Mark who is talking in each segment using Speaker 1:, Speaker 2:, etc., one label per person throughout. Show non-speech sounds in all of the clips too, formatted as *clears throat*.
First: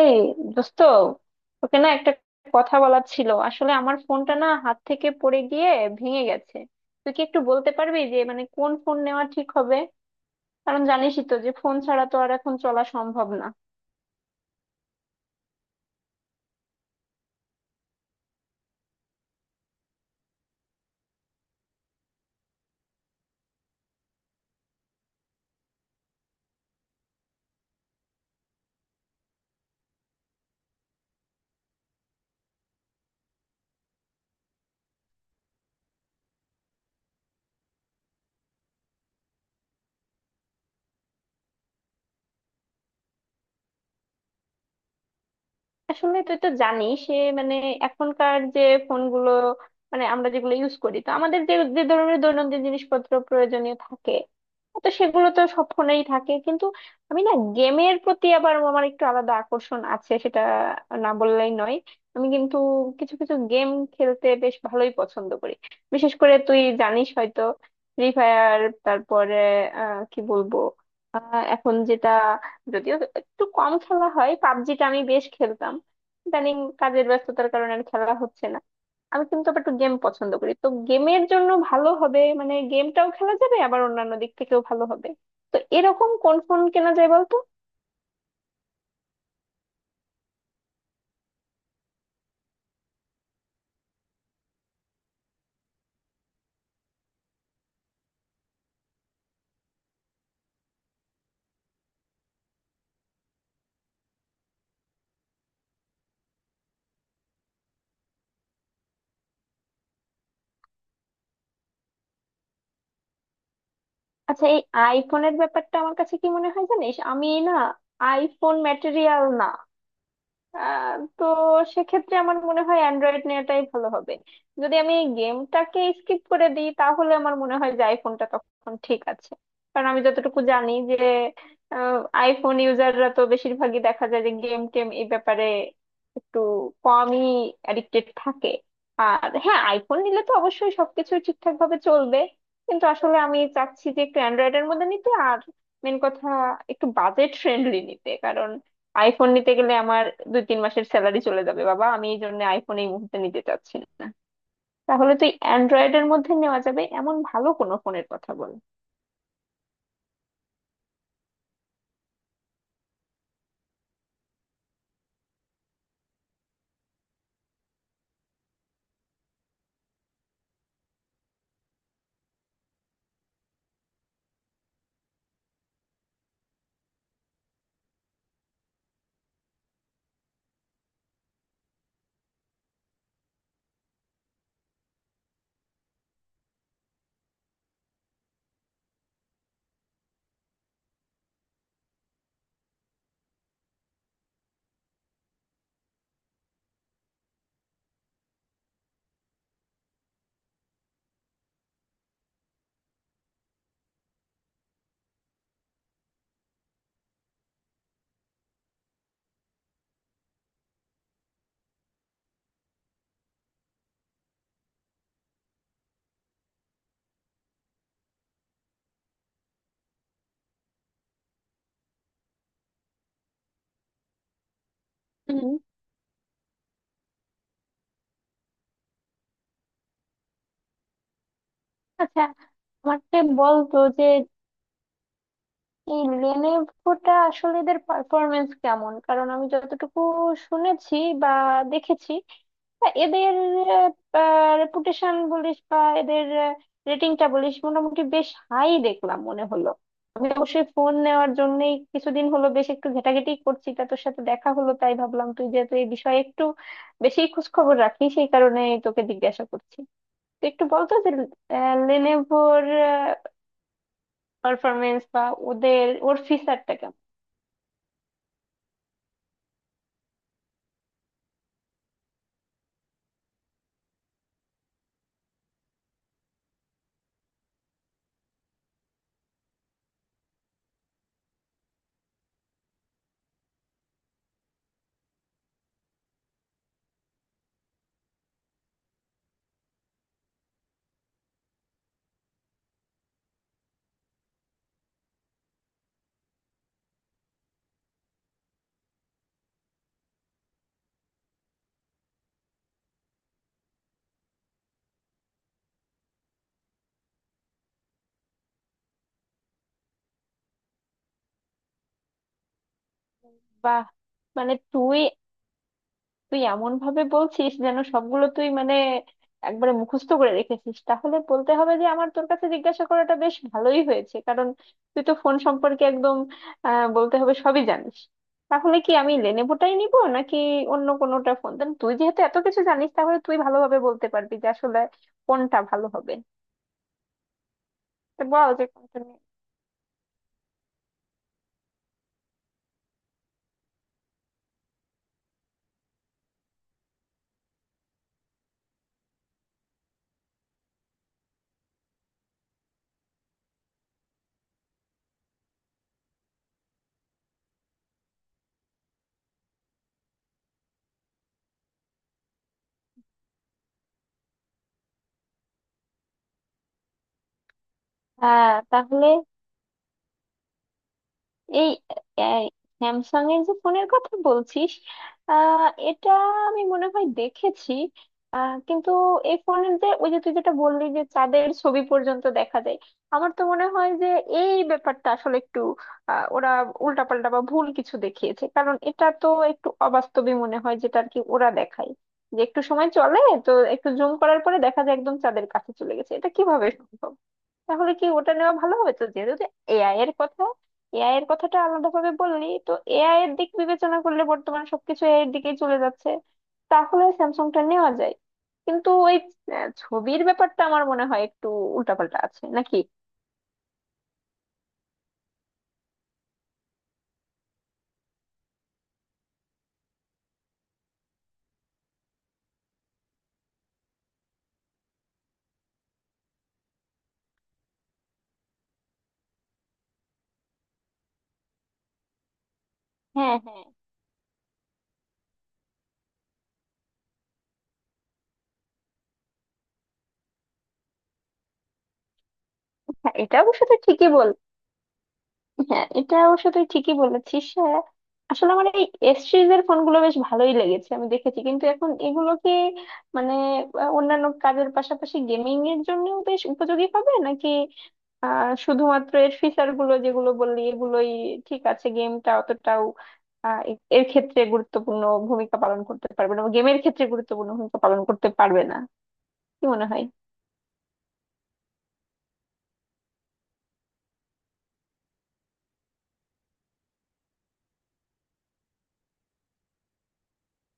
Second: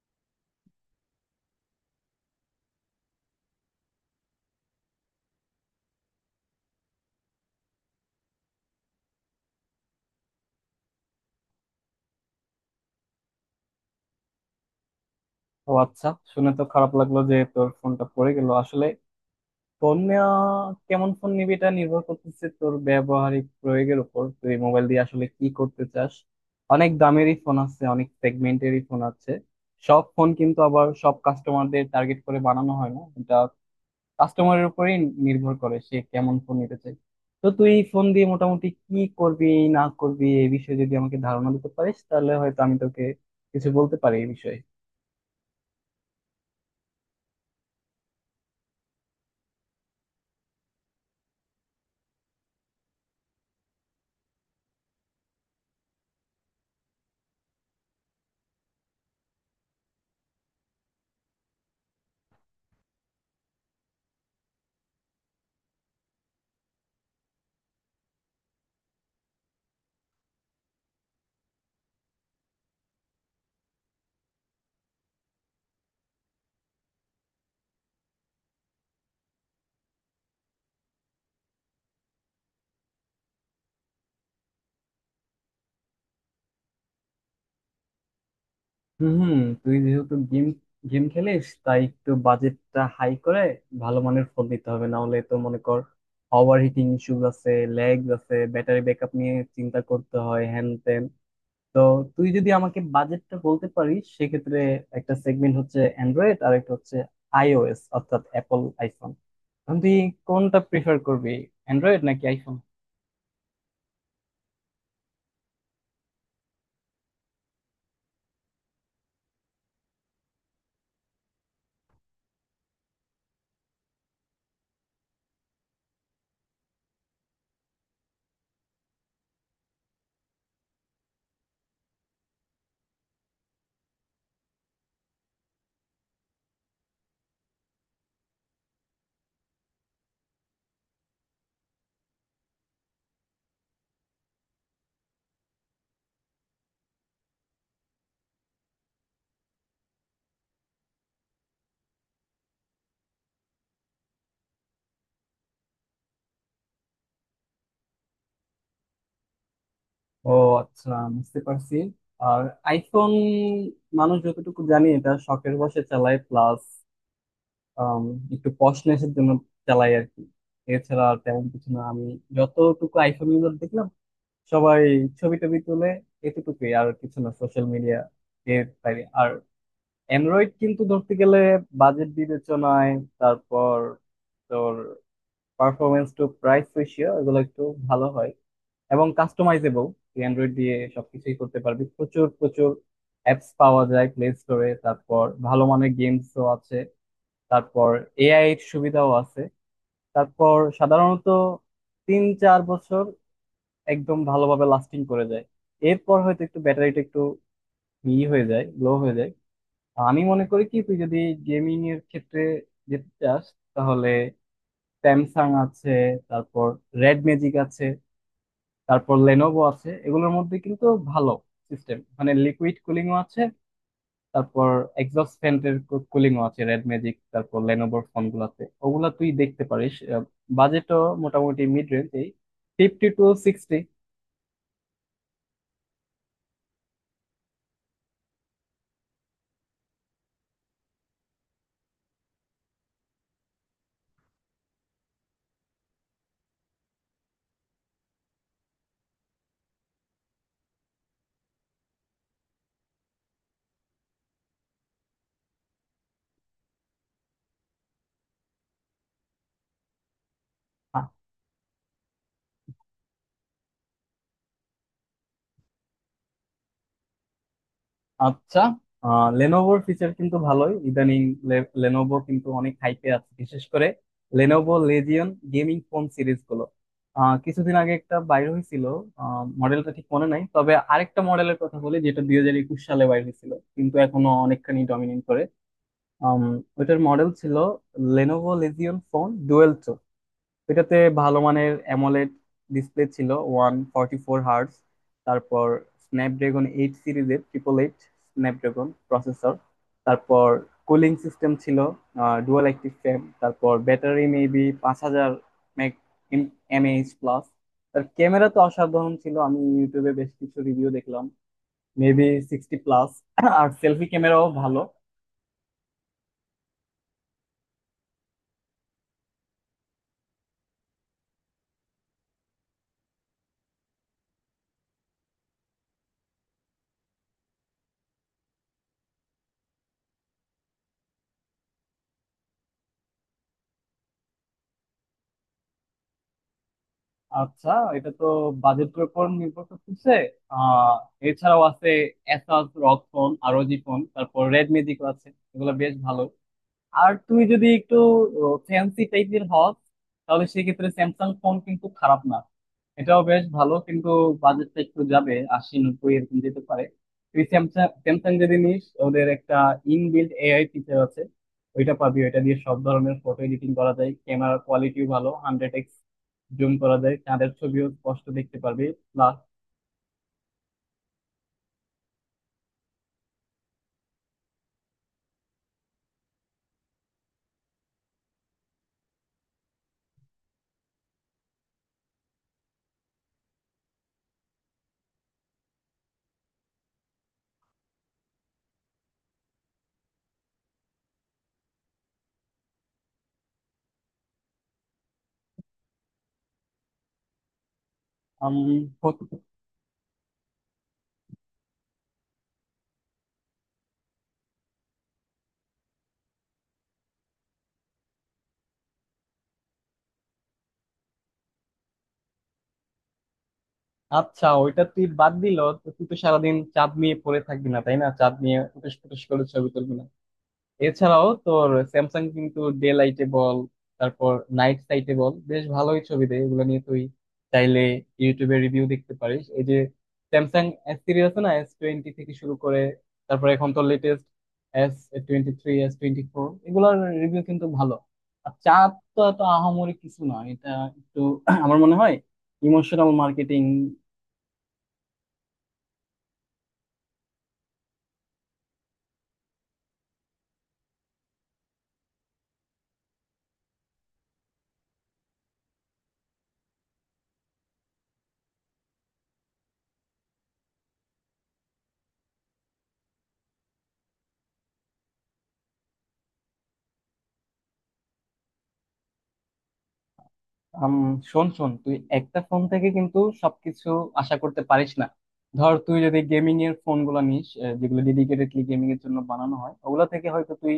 Speaker 1: এই দোস্ত, তোকে না একটা কথা বলার ছিল। আসলে আমার ফোনটা না হাত থেকে পড়ে গিয়ে ভেঙে গেছে। তুই কি একটু বলতে পারবি যে মানে কোন ফোন নেওয়া ঠিক হবে? কারণ জানিসই তো যে ফোন ছাড়া তো আর এখন চলা সম্ভব না।
Speaker 2: ও আচ্ছা। শুনে তো খারাপ লাগলো যে তোর ফোনটা পড়ে গেল। আসলে ফোন নেওয়া, কেমন ফোন নিবি এটা নির্ভর করতেছে তোর ব্যবহারিক প্রয়োগের উপর। তুই মোবাইল দিয়ে আসলে কি করতে চাস? অনেক দামেরই ফোন আছে, অনেক সেগমেন্টেরই ফোন আছে। সব ফোন কিন্তু আবার সব কাস্টমারদের টার্গেট করে বানানো হয় না, এটা কাস্টমারের উপরেই নির্ভর করে সে কেমন ফোন নিতে চায়। তো তুই ফোন দিয়ে মোটামুটি কি করবি না করবি এই বিষয়ে যদি আমাকে ধারণা দিতে পারিস তাহলে হয়তো আমি তোকে কিছু বলতে পারি এই বিষয়ে।
Speaker 1: আসলে তুই তো জানিস সে মানে এখনকার যে ফোনগুলো মানে আমরা যেগুলো ইউজ করি, তো আমাদের যে যে ধরনের দৈনন্দিন জিনিসপত্র প্রয়োজনীয় থাকে, তো সেগুলো তো সব ফোনেই থাকে। কিন্তু আমি না গেমের প্রতি আবার আমার একটু আলাদা আকর্ষণ আছে, সেটা না বললেই নয়। আমি কিন্তু কিছু কিছু গেম খেলতে বেশ ভালোই পছন্দ করি। বিশেষ করে তুই জানিস হয়তো ফ্রি ফায়ার, তারপরে কি বলবো, এখন যেটা যদিও একটু কম খেলা হয়, পাবজিটা আমি বেশ খেলতাম। ইদানিং কাজের ব্যস্ততার কারণে আর খেলা হচ্ছে না। আমি কিন্তু আবার একটু গেম পছন্দ করি, তো গেমের জন্য ভালো হবে মানে গেমটাও খেলা যাবে আবার অন্যান্য দিক থেকেও ভালো হবে। তো এরকম কোন ফোন কেনা যায় বলতো?
Speaker 2: হুম। তুই যেহেতু গেম গেম খেলিস তাই একটু বাজেটটা হাই করে ভালো মানের ফোন দিতে হবে, না হলে তো মনে কর ওভার হিটিং ইস্যুস আছে, ল্যাগ আছে, ব্যাটারি ব্যাকআপ নিয়ে চিন্তা করতে হয় হ্যান ত্যান। তো তুই যদি আমাকে বাজেটটা বলতে পারিস সেক্ষেত্রে একটা সেগমেন্ট হচ্ছে অ্যান্ড্রয়েড আর একটা হচ্ছে আইওএস, অর্থাৎ অ্যাপল আইফোন। এখন তুই কোনটা প্রিফার করবি, অ্যান্ড্রয়েড নাকি আইফোন?
Speaker 1: আচ্ছা, এই আইফোনের ব্যাপারটা আমার কাছে কি মনে হয় জানিস, আমি না আইফোন ম্যাটেরিয়াল না। আহ, তো সেক্ষেত্রে আমার মনে হয় অ্যান্ড্রয়েড নেওয়াটাই ভালো হবে। যদি আমি এই গেমটাকে স্কিপ করে দিই তাহলে আমার মনে হয় যে আইফোনটা তখন ঠিক আছে। কারণ আমি যতটুকু জানি যে আইফোন ইউজাররা তো বেশিরভাগই দেখা যায় যে গেম টেম এই ব্যাপারে একটু কমই অ্যাডিক্টেড থাকে। আর হ্যাঁ, আইফোন নিলে তো অবশ্যই সবকিছু ঠিকঠাক ভাবে চলবে। কিন্তু আসলে আমি চাচ্ছি যে একটু অ্যান্ড্রয়েডের মধ্যে নিতে, আর মেন কথা একটু বাজেট ফ্রেন্ডলি নিতে। কারণ আইফোন নিতে গেলে আমার 2-3 মাসের স্যালারি চলে যাবে বাবা। আমি এই জন্য আইফোন এই মুহূর্তে নিতে চাচ্ছি না। তাহলে তুই অ্যান্ড্রয়েডের মধ্যে নেওয়া যাবে এমন ভালো কোনো ফোনের কথা বল।
Speaker 2: ও আচ্ছা, বুঝতে পারছি। আর আইফোন মানুষ যতটুকু জানি এটা শখের বশে চালায়, প্লাস একটু পশনেসের জন্য চালায় আর কি। এছাড়া আর তেমন কিছু না, আমি যতটুকু আইফোন ইউজার দেখলাম সবাই ছবি টবি তুলে এতটুকুই, আর কিছু না সোশ্যাল মিডিয়া এর বাইরে আর। অ্যান্ড্রয়েড কিন্তু ধরতে গেলে বাজেট বিবেচনায়, তারপর তোর পারফরমেন্স টু প্রাইস রেশিও এগুলো একটু ভালো হয় এবং কাস্টমাইজেবল। তুই অ্যান্ড্রয়েড দিয়ে সবকিছুই করতে পারবি, প্রচুর প্রচুর অ্যাপস পাওয়া যায় প্লে স্টোরে, তারপর ভালো মানের গেমসও আছে, তারপর এআই এর সুবিধাও আছে। তারপর সাধারণত তিন চার বছর একদম ভালোভাবে লাস্টিং করে যায়। এরপর হয়তো একটু ব্যাটারিটা একটু ই হয়ে যায়, লো হয়ে যায়। আমি মনে করি কি তুই যদি গেমিং এর ক্ষেত্রে যেতে চাস তাহলে স্যামসাং আছে, তারপর রেড ম্যাজিক আছে, তারপর লেনোভো আছে। এগুলোর মধ্যে কিন্তু ভালো সিস্টেম, মানে লিকুইড কুলিংও আছে, তারপর এক্সস্ট
Speaker 1: হুম।
Speaker 2: ফ্যানের কুলিংও আছে রেড ম্যাজিক তারপর লেনোভোর ফোন গুলাতে, ওগুলা তুই দেখতে পারিস। বাজেটও মোটামুটি মিড রেঞ্জ,
Speaker 1: আচ্ছা,
Speaker 2: এই ফিফটি
Speaker 1: আমাকে
Speaker 2: টু
Speaker 1: বল
Speaker 2: সিক্সটি।
Speaker 1: তো যে এই লেনেভোটা আসলে এদের পারফরমেন্স কেমন? কারণ আমি যতটুকু শুনেছি বা দেখেছি, তা এদের রেপুটেশন বলিস বা এদের রেটিংটা বলিস, মোটামুটি বেশ হাই দেখলাম মনে হলো। আমি অবশ্যই ফোন নেওয়ার জন্যই কিছুদিন হলো বেশ একটু ঘেটাঘেটি করছি, তা তোর সাথে দেখা হলো তাই ভাবলাম তুই যেহেতু এই বিষয়ে একটু বেশি খোঁজ খবর রাখিস সেই কারণে তোকে জিজ্ঞাসা করছি। তুই একটু বলতো যে লেনেভোর পারফরমেন্স বা ওদের ওর ফিচারটা।
Speaker 2: আচ্ছা, লেনোভোর ফিচার কিন্তু ভালোই ইদানিং। লেনোভো কিন্তু অনেক হাইপে আছে, বিশেষ করে Lenovo Legion gaming phone series গুলো। কিছুদিন আগে একটা বাইর হয়েছিল, মডেলটা ঠিক মনে নাই, তবে আরেকটা মডেলের কথা বলি যেটা 2021 সালে বাইর হয়েছিল কিন্তু এখনো অনেকখানি ডমিনেট করে। আম, ওইটার মডেল ছিল লেনোভো লেজিয়ন ফোন ডুয়েল। এটাতে ভালো মানের অ্যামোলেড ডিসপ্লে ছিল 144 হার্টস, তারপর স্ন্যাপড্রাগন এইট সিরিজের 888 স্ন্যাপড্রাগন প্রসেসর, তারপর কুলিং সিস্টেম ছিল ডুয়াল অ্যাক্টিভ ফ্যান, তারপর battery maybe 5000 meg mAh plus. তার ক্যামেরা তো অসাধারণ ছিল, আমি ইউটিউবে বেশ কিছু রিভিউ দেখলাম, মেবি সিক্সটি প্লাস, আর
Speaker 1: বাহ!
Speaker 2: সেলফি ক্যামেরাও
Speaker 1: মানে
Speaker 2: ভালো।
Speaker 1: তুই তুই এমন ভাবে বলছিস যেন সবগুলো তুই মানে একবারে মুখস্থ করে রেখেছিস। তাহলে বলতে হবে যে আমার তোর কাছে জিজ্ঞাসা করাটা বেশ ভালোই হয়েছে। কারণ তুই তো ফোন সম্পর্কে একদম বলতে হবে সবই জানিস। তাহলে কি আমি লেনেভোটাই নিব নাকি অন্য কোনোটা ফোন দেন? তুই যেহেতু এত কিছু জানিস তাহলে তুই ভালোভাবে বলতে পারবি যে আসলে কোনটা ভালো হবে।
Speaker 2: আচ্ছা, এটা
Speaker 1: তো
Speaker 2: তো
Speaker 1: বল যে কোনটা
Speaker 2: বাজেটের
Speaker 1: নিয়ে-
Speaker 2: উপর নির্ভর করতেছে। আহ এছাড়াও আছে এসাস রগ ফোন, আরো জি ফোন, তারপর রেডমি দিকেও আছে, এগুলো বেশ ভালো। আর তুমি যদি একটু ফ্যান্সি টাইপের হও, তাহলে সেক্ষেত্রে স্যামসাং ফোন কিন্তু খারাপ না, এটাও বেশ ভালো। কিন্তু বাজেটটা একটু যাবে, আশি নব্বই এরকম যেতে পারে। তুই স্যামসাং স্যামসাং যদি নিস ওদের একটা ইনবিল্ট এআই ফিচার আছে, ওইটা পাবি। ওইটা দিয়ে সব ধরনের ফটো এডিটিং করা যায়, ক্যামেরা কোয়ালিটিও ভালো, 100x জুম করা যায়, চাঁদের ছবিও স্পষ্ট
Speaker 1: হ্যাঁ,
Speaker 2: দেখতে পারবি
Speaker 1: তাহলে
Speaker 2: প্লাস
Speaker 1: এই স্যামসাং এর যে ফোনের কথা বলছিস আহ এটা আমি মনে হয় দেখেছি। কিন্তু এই ফোনের যে ওই যে তুই যেটা বললি যে চাঁদের ছবি পর্যন্ত দেখা যায়, আমার তো মনে হয় যে এই ব্যাপারটা আসলে একটু ওরা উল্টাপাল্টা বা ভুল কিছু দেখিয়েছে। কারণ এটা তো একটু অবাস্তবই মনে হয় যেটা আর কি ওরা দেখায়, যে একটু সময় চলে, তো একটু জুম করার পরে দেখা যায় একদম চাঁদের কাছে চলে গেছে। এটা কিভাবে সম্ভব? তাহলে কি ওটা নেওয়া
Speaker 2: আম,
Speaker 1: ভালো হবে? তো যেহেতু
Speaker 2: হত-
Speaker 1: এআই এর কথা, এআই এর কথাটা আলাদা ভাবে বললি, তো এআই এর দিক বিবেচনা করলে বর্তমানে সবকিছু এআই এর দিকেই চলে যাচ্ছে। তাহলে স্যামসাংটা নেওয়া যায়। কিন্তু ওই ছবির ব্যাপারটা আমার মনে হয় একটু উল্টাপাল্টা আছে নাকি।
Speaker 2: আচ্ছা ওইটা তুই বাদ দিল। তুই তো সারাদিন চাঁদ নিয়ে পড়ে থাকবি না তাই না, চাঁদ নিয়ে ফুটেস ফুটেস করে ছবি তুলবি না। এছাড়াও তোর স্যামসাং কিন্তু ডে লাইটে বল তারপর নাইট সাইটে বল বেশ ভালোই ছবি দেয়। এগুলো নিয়ে তুই চাইলে ইউটিউবে রিভিউ দেখতে পারিস। এই যে স্যামসাং এস সিরিজ আছে না, S20 থেকে শুরু করে
Speaker 1: হ্যাঁ,
Speaker 2: তারপর
Speaker 1: হ্যাঁ।
Speaker 2: এখন তো লেটেস্ট S23, S24, এগুলোর রিভিউ কিন্তু ভালো। আর চাঁদ তো এত আহামরি কিছু না, এটা একটু *clears throat* আমার মনে হয় ইমোশনাল
Speaker 1: হ্যাঁ, এটা অবশ্য
Speaker 2: মার্কেটিং।
Speaker 1: তুই ঠিকই বল। হ্যাঁ, এটা অবশ্য তুই ঠিকই বলেছিস, হ্যাঁ। আসলে আমার এই এস সিরিজের ফোনগুলো বেশ ভালোই লেগেছে, আমি দেখেছি। কিন্তু এখন এগুলোকে মানে অন্যান্য কাজের পাশাপাশি গেমিং এর জন্য বেশ উপযোগী হবে নাকি? শুধুমাত্র এর ফিচার গুলো যেগুলো বললি এগুলোই ঠিক আছে? গেমটা অতটাও এর ক্ষেত্রে গুরুত্বপূর্ণ ভূমিকা পালন করতে পারবে না, গেমের ক্ষেত্রে গুরুত্বপূর্ণ ভূমিকা পালন করতে পারবে না? কি মনে হয়?
Speaker 2: আম, শোন শোন, তুই একটা ফোন থেকে কিন্তু সবকিছু আশা করতে পারিস না। ধর তুই যদি গেমিং এর ফোন গুলা নিস, যেগুলো ডেডিকেটেডলি গেমিং এর জন্য বানানো হয় ওগুলা থেকে হয়তো তুই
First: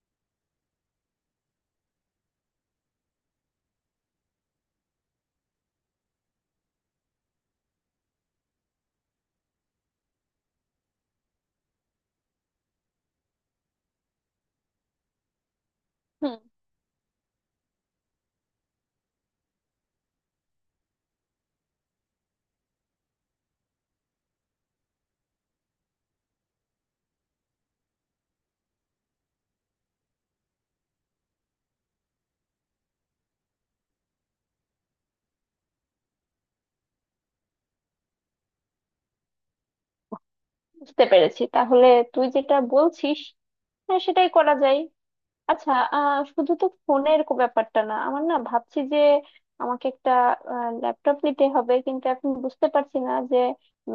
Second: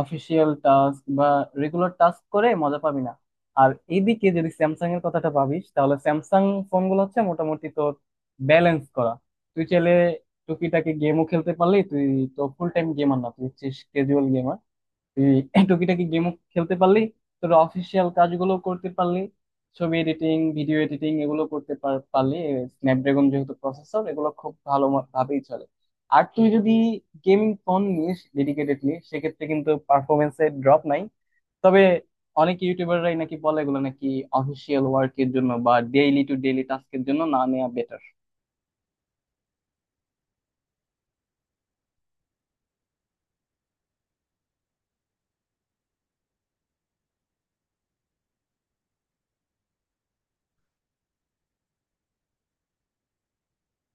Speaker 2: অফিসিয়াল টাস্ক বা রেগুলার টাস্ক করে মজা পাবি না। আর এইদিকে যদি স্যামসাং এর কথাটা ভাবিস তাহলে স্যামসাং ফোন গুলো হচ্ছে মোটামুটি তোর ব্যালেন্স করা। তুই চাইলে টুকিটাকি গেমও খেলতে পারলি, তুই তো ফুল টাইম গেমার না, তুই হচ্ছে ক্যাজুয়াল গেমার। এই *laughs* টুকিটাকি গেমও
Speaker 1: হুম।
Speaker 2: খেলতে পারলি, তোর অফিসিয়াল কাজগুলো করতে পারলি, ছবি এডিটিং ভিডিও এডিটিং এগুলো করতে পারলি। স্ন্যাপড্রাগন যেহেতু প্রসেসর এগুলো খুব ভালো ভাবেই চলে। আর তুই যদি গেমিং ফোন নিস ডেডিকেটেডলি সেক্ষেত্রে কিন্তু পারফরমেন্সে ড্রপ নাই। তবে অনেক ইউটিউবাররাই নাকি বলে এগুলো নাকি অফিসিয়াল ওয়ার্কের জন্য বা ডেইলি টু ডেইলি টাস্কের জন্য না নেওয়া বেটার।
Speaker 1: বুঝতে পেরেছি তাহলে তুই যেটা বলছিস। হ্যাঁ, সেটাই করা যায়। আচ্ছা, আহ শুধু তো ফোনের ব্যাপারটা না, আমার না ভাবছি যে আমাকে একটা ল্যাপটপ নিতে হবে। কিন্তু এখন বুঝতে পারছি না যে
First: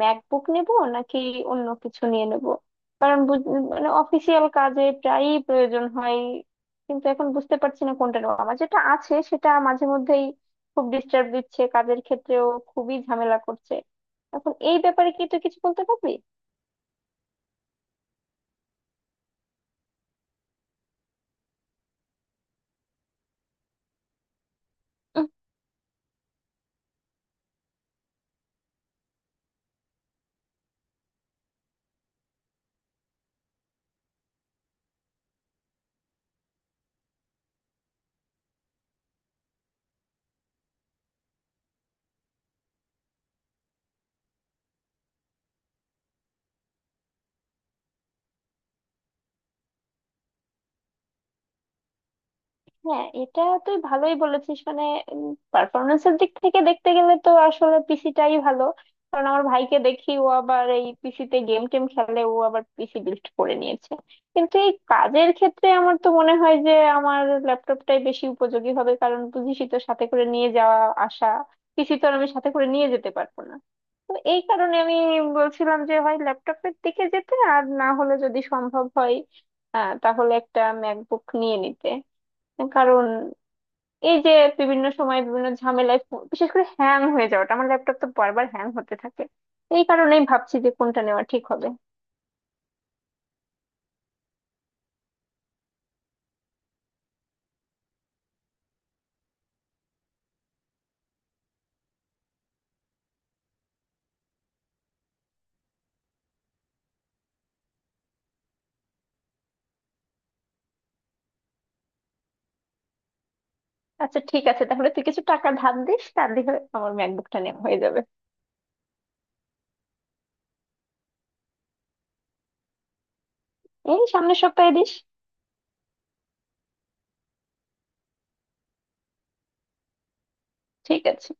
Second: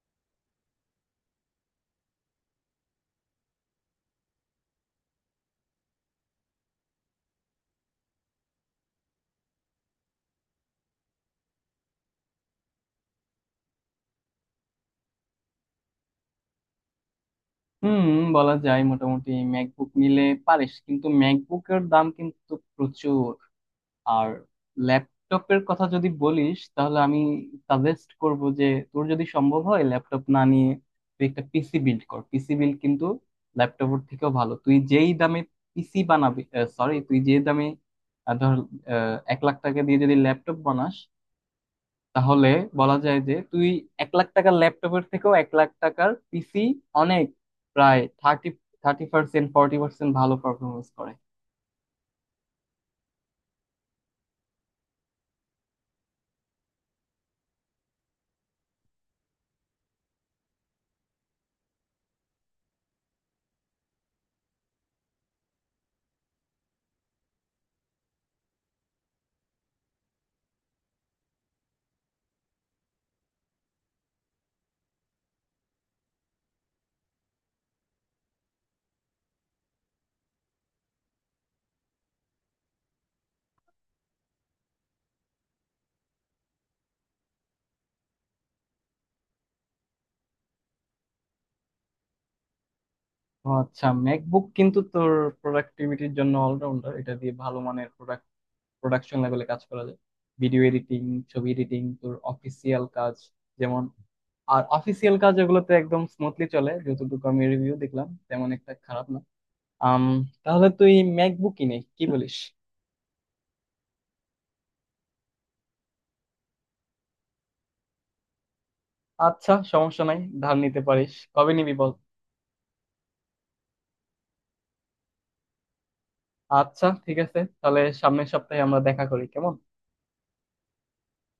Speaker 1: ম্যাকবুক নেব নাকি অন্য কিছু নিয়ে নেব। কারণ মানে অফিসিয়াল কাজে প্রায়ই প্রয়োজন হয়। কিন্তু এখন বুঝতে পারছি না কোনটা নেব। আমার যেটা আছে সেটা মাঝে মধ্যেই খুব ডিস্টার্ব দিচ্ছে কাজের ক্ষেত্রেও, খুবই ঝামেলা করছে। এখন এই ব্যাপারে কি তুই কিছু বলতে পারবি?
Speaker 2: হুম, বলা যায়। মোটামুটি ম্যাকবুক নিলে পারিস, কিন্তু ম্যাকবুকের দাম কিন্তু প্রচুর। আর ল্যাপটপের কথা যদি বলিস তাহলে আমি সাজেস্ট করব যে তোর যদি সম্ভব হয় ল্যাপটপ না নিয়ে তুই একটা পিসি বিল্ড কর। পিসি বিল্ড কিন্তু ল্যাপটপের থেকেও ভালো। তুই যেই দামে পিসি বানাবি, সরি তুই যে দামে, ধর 1,00,000 টাকা দিয়ে যদি ল্যাপটপ বানাস তাহলে বলা যায় যে তুই 1,00,000 টাকার ল্যাপটপের থেকেও 1,00,000 টাকার পিসি অনেক, প্রায় থার্টি 30% 40% ভালো পারফরমেন্স করে।
Speaker 1: হ্যাঁ, এটা তুই ভালোই বলেছিস। মানে পারফরমেন্সের দিক থেকে দেখতে গেলে তো আসলে পিসিটাই ভালো। কারণ আমার ভাইকে দেখি ও আবার এই পিসিতে গেম টেম খেলে, ও আবার পিসি বিল্ড করে নিয়েছে। কিন্তু এই কাজের ক্ষেত্রে আমার তো মনে হয় যে আমার ল্যাপটপটাই বেশি উপযোগী হবে। কারণ বুঝিসই তো সাথে করে নিয়ে যাওয়া আসা, পিসি তো আর আমি সাথে করে নিয়ে যেতে পারবো না। তো এই কারণে আমি বলছিলাম যে হয় ল্যাপটপের দিকে যেতে, আর না হলে যদি সম্ভব হয় তাহলে একটা ম্যাকবুক নিয়ে নিতে। কারণ এই যে বিভিন্ন সময় বিভিন্ন ঝামেলায় বিশেষ করে হ্যাং হয়ে যাওয়াটা, আমার ল্যাপটপ তো বারবার হ্যাং হতে থাকে। এই কারণেই ভাবছি যে কোনটা নেওয়া ঠিক হবে।
Speaker 2: ও আচ্ছা, ম্যাকবুক কিন্তু তোর প্রোডাক্টিভিটির জন্য অলরাউন্ডার। এটা দিয়ে ভালো মানের প্রোডাকশন লেভেলে কাজ করা যায়, ভিডিও এডিটিং, ছবি এডিটিং, তোর অফিসিয়াল কাজ, যেমন আর অফিসিয়াল কাজ, এগুলোতে একদম স্মুথলি চলে। যতটুকু আমি রিভিউ দেখলাম তেমন একটা খারাপ না। আম তাহলে তুই ম্যাকবুক কিনে কি বলিস?
Speaker 1: আচ্ছা ঠিক আছে, তাহলে তুই কিছু টাকা ধার দিস, তার দিয়ে আমার ম্যাকবুকটা নেওয়া হয়ে যাবে।
Speaker 2: আচ্ছা সমস্যা নাই, ধার নিতে পারিস, কবে নিবি বল?
Speaker 1: এই সামনের সপ্তাহে দিস।
Speaker 2: আচ্ছা ঠিক আছে, তাহলে সামনের সপ্তাহে আমরা দেখা করি কেমন।
Speaker 1: ঠিক আছে।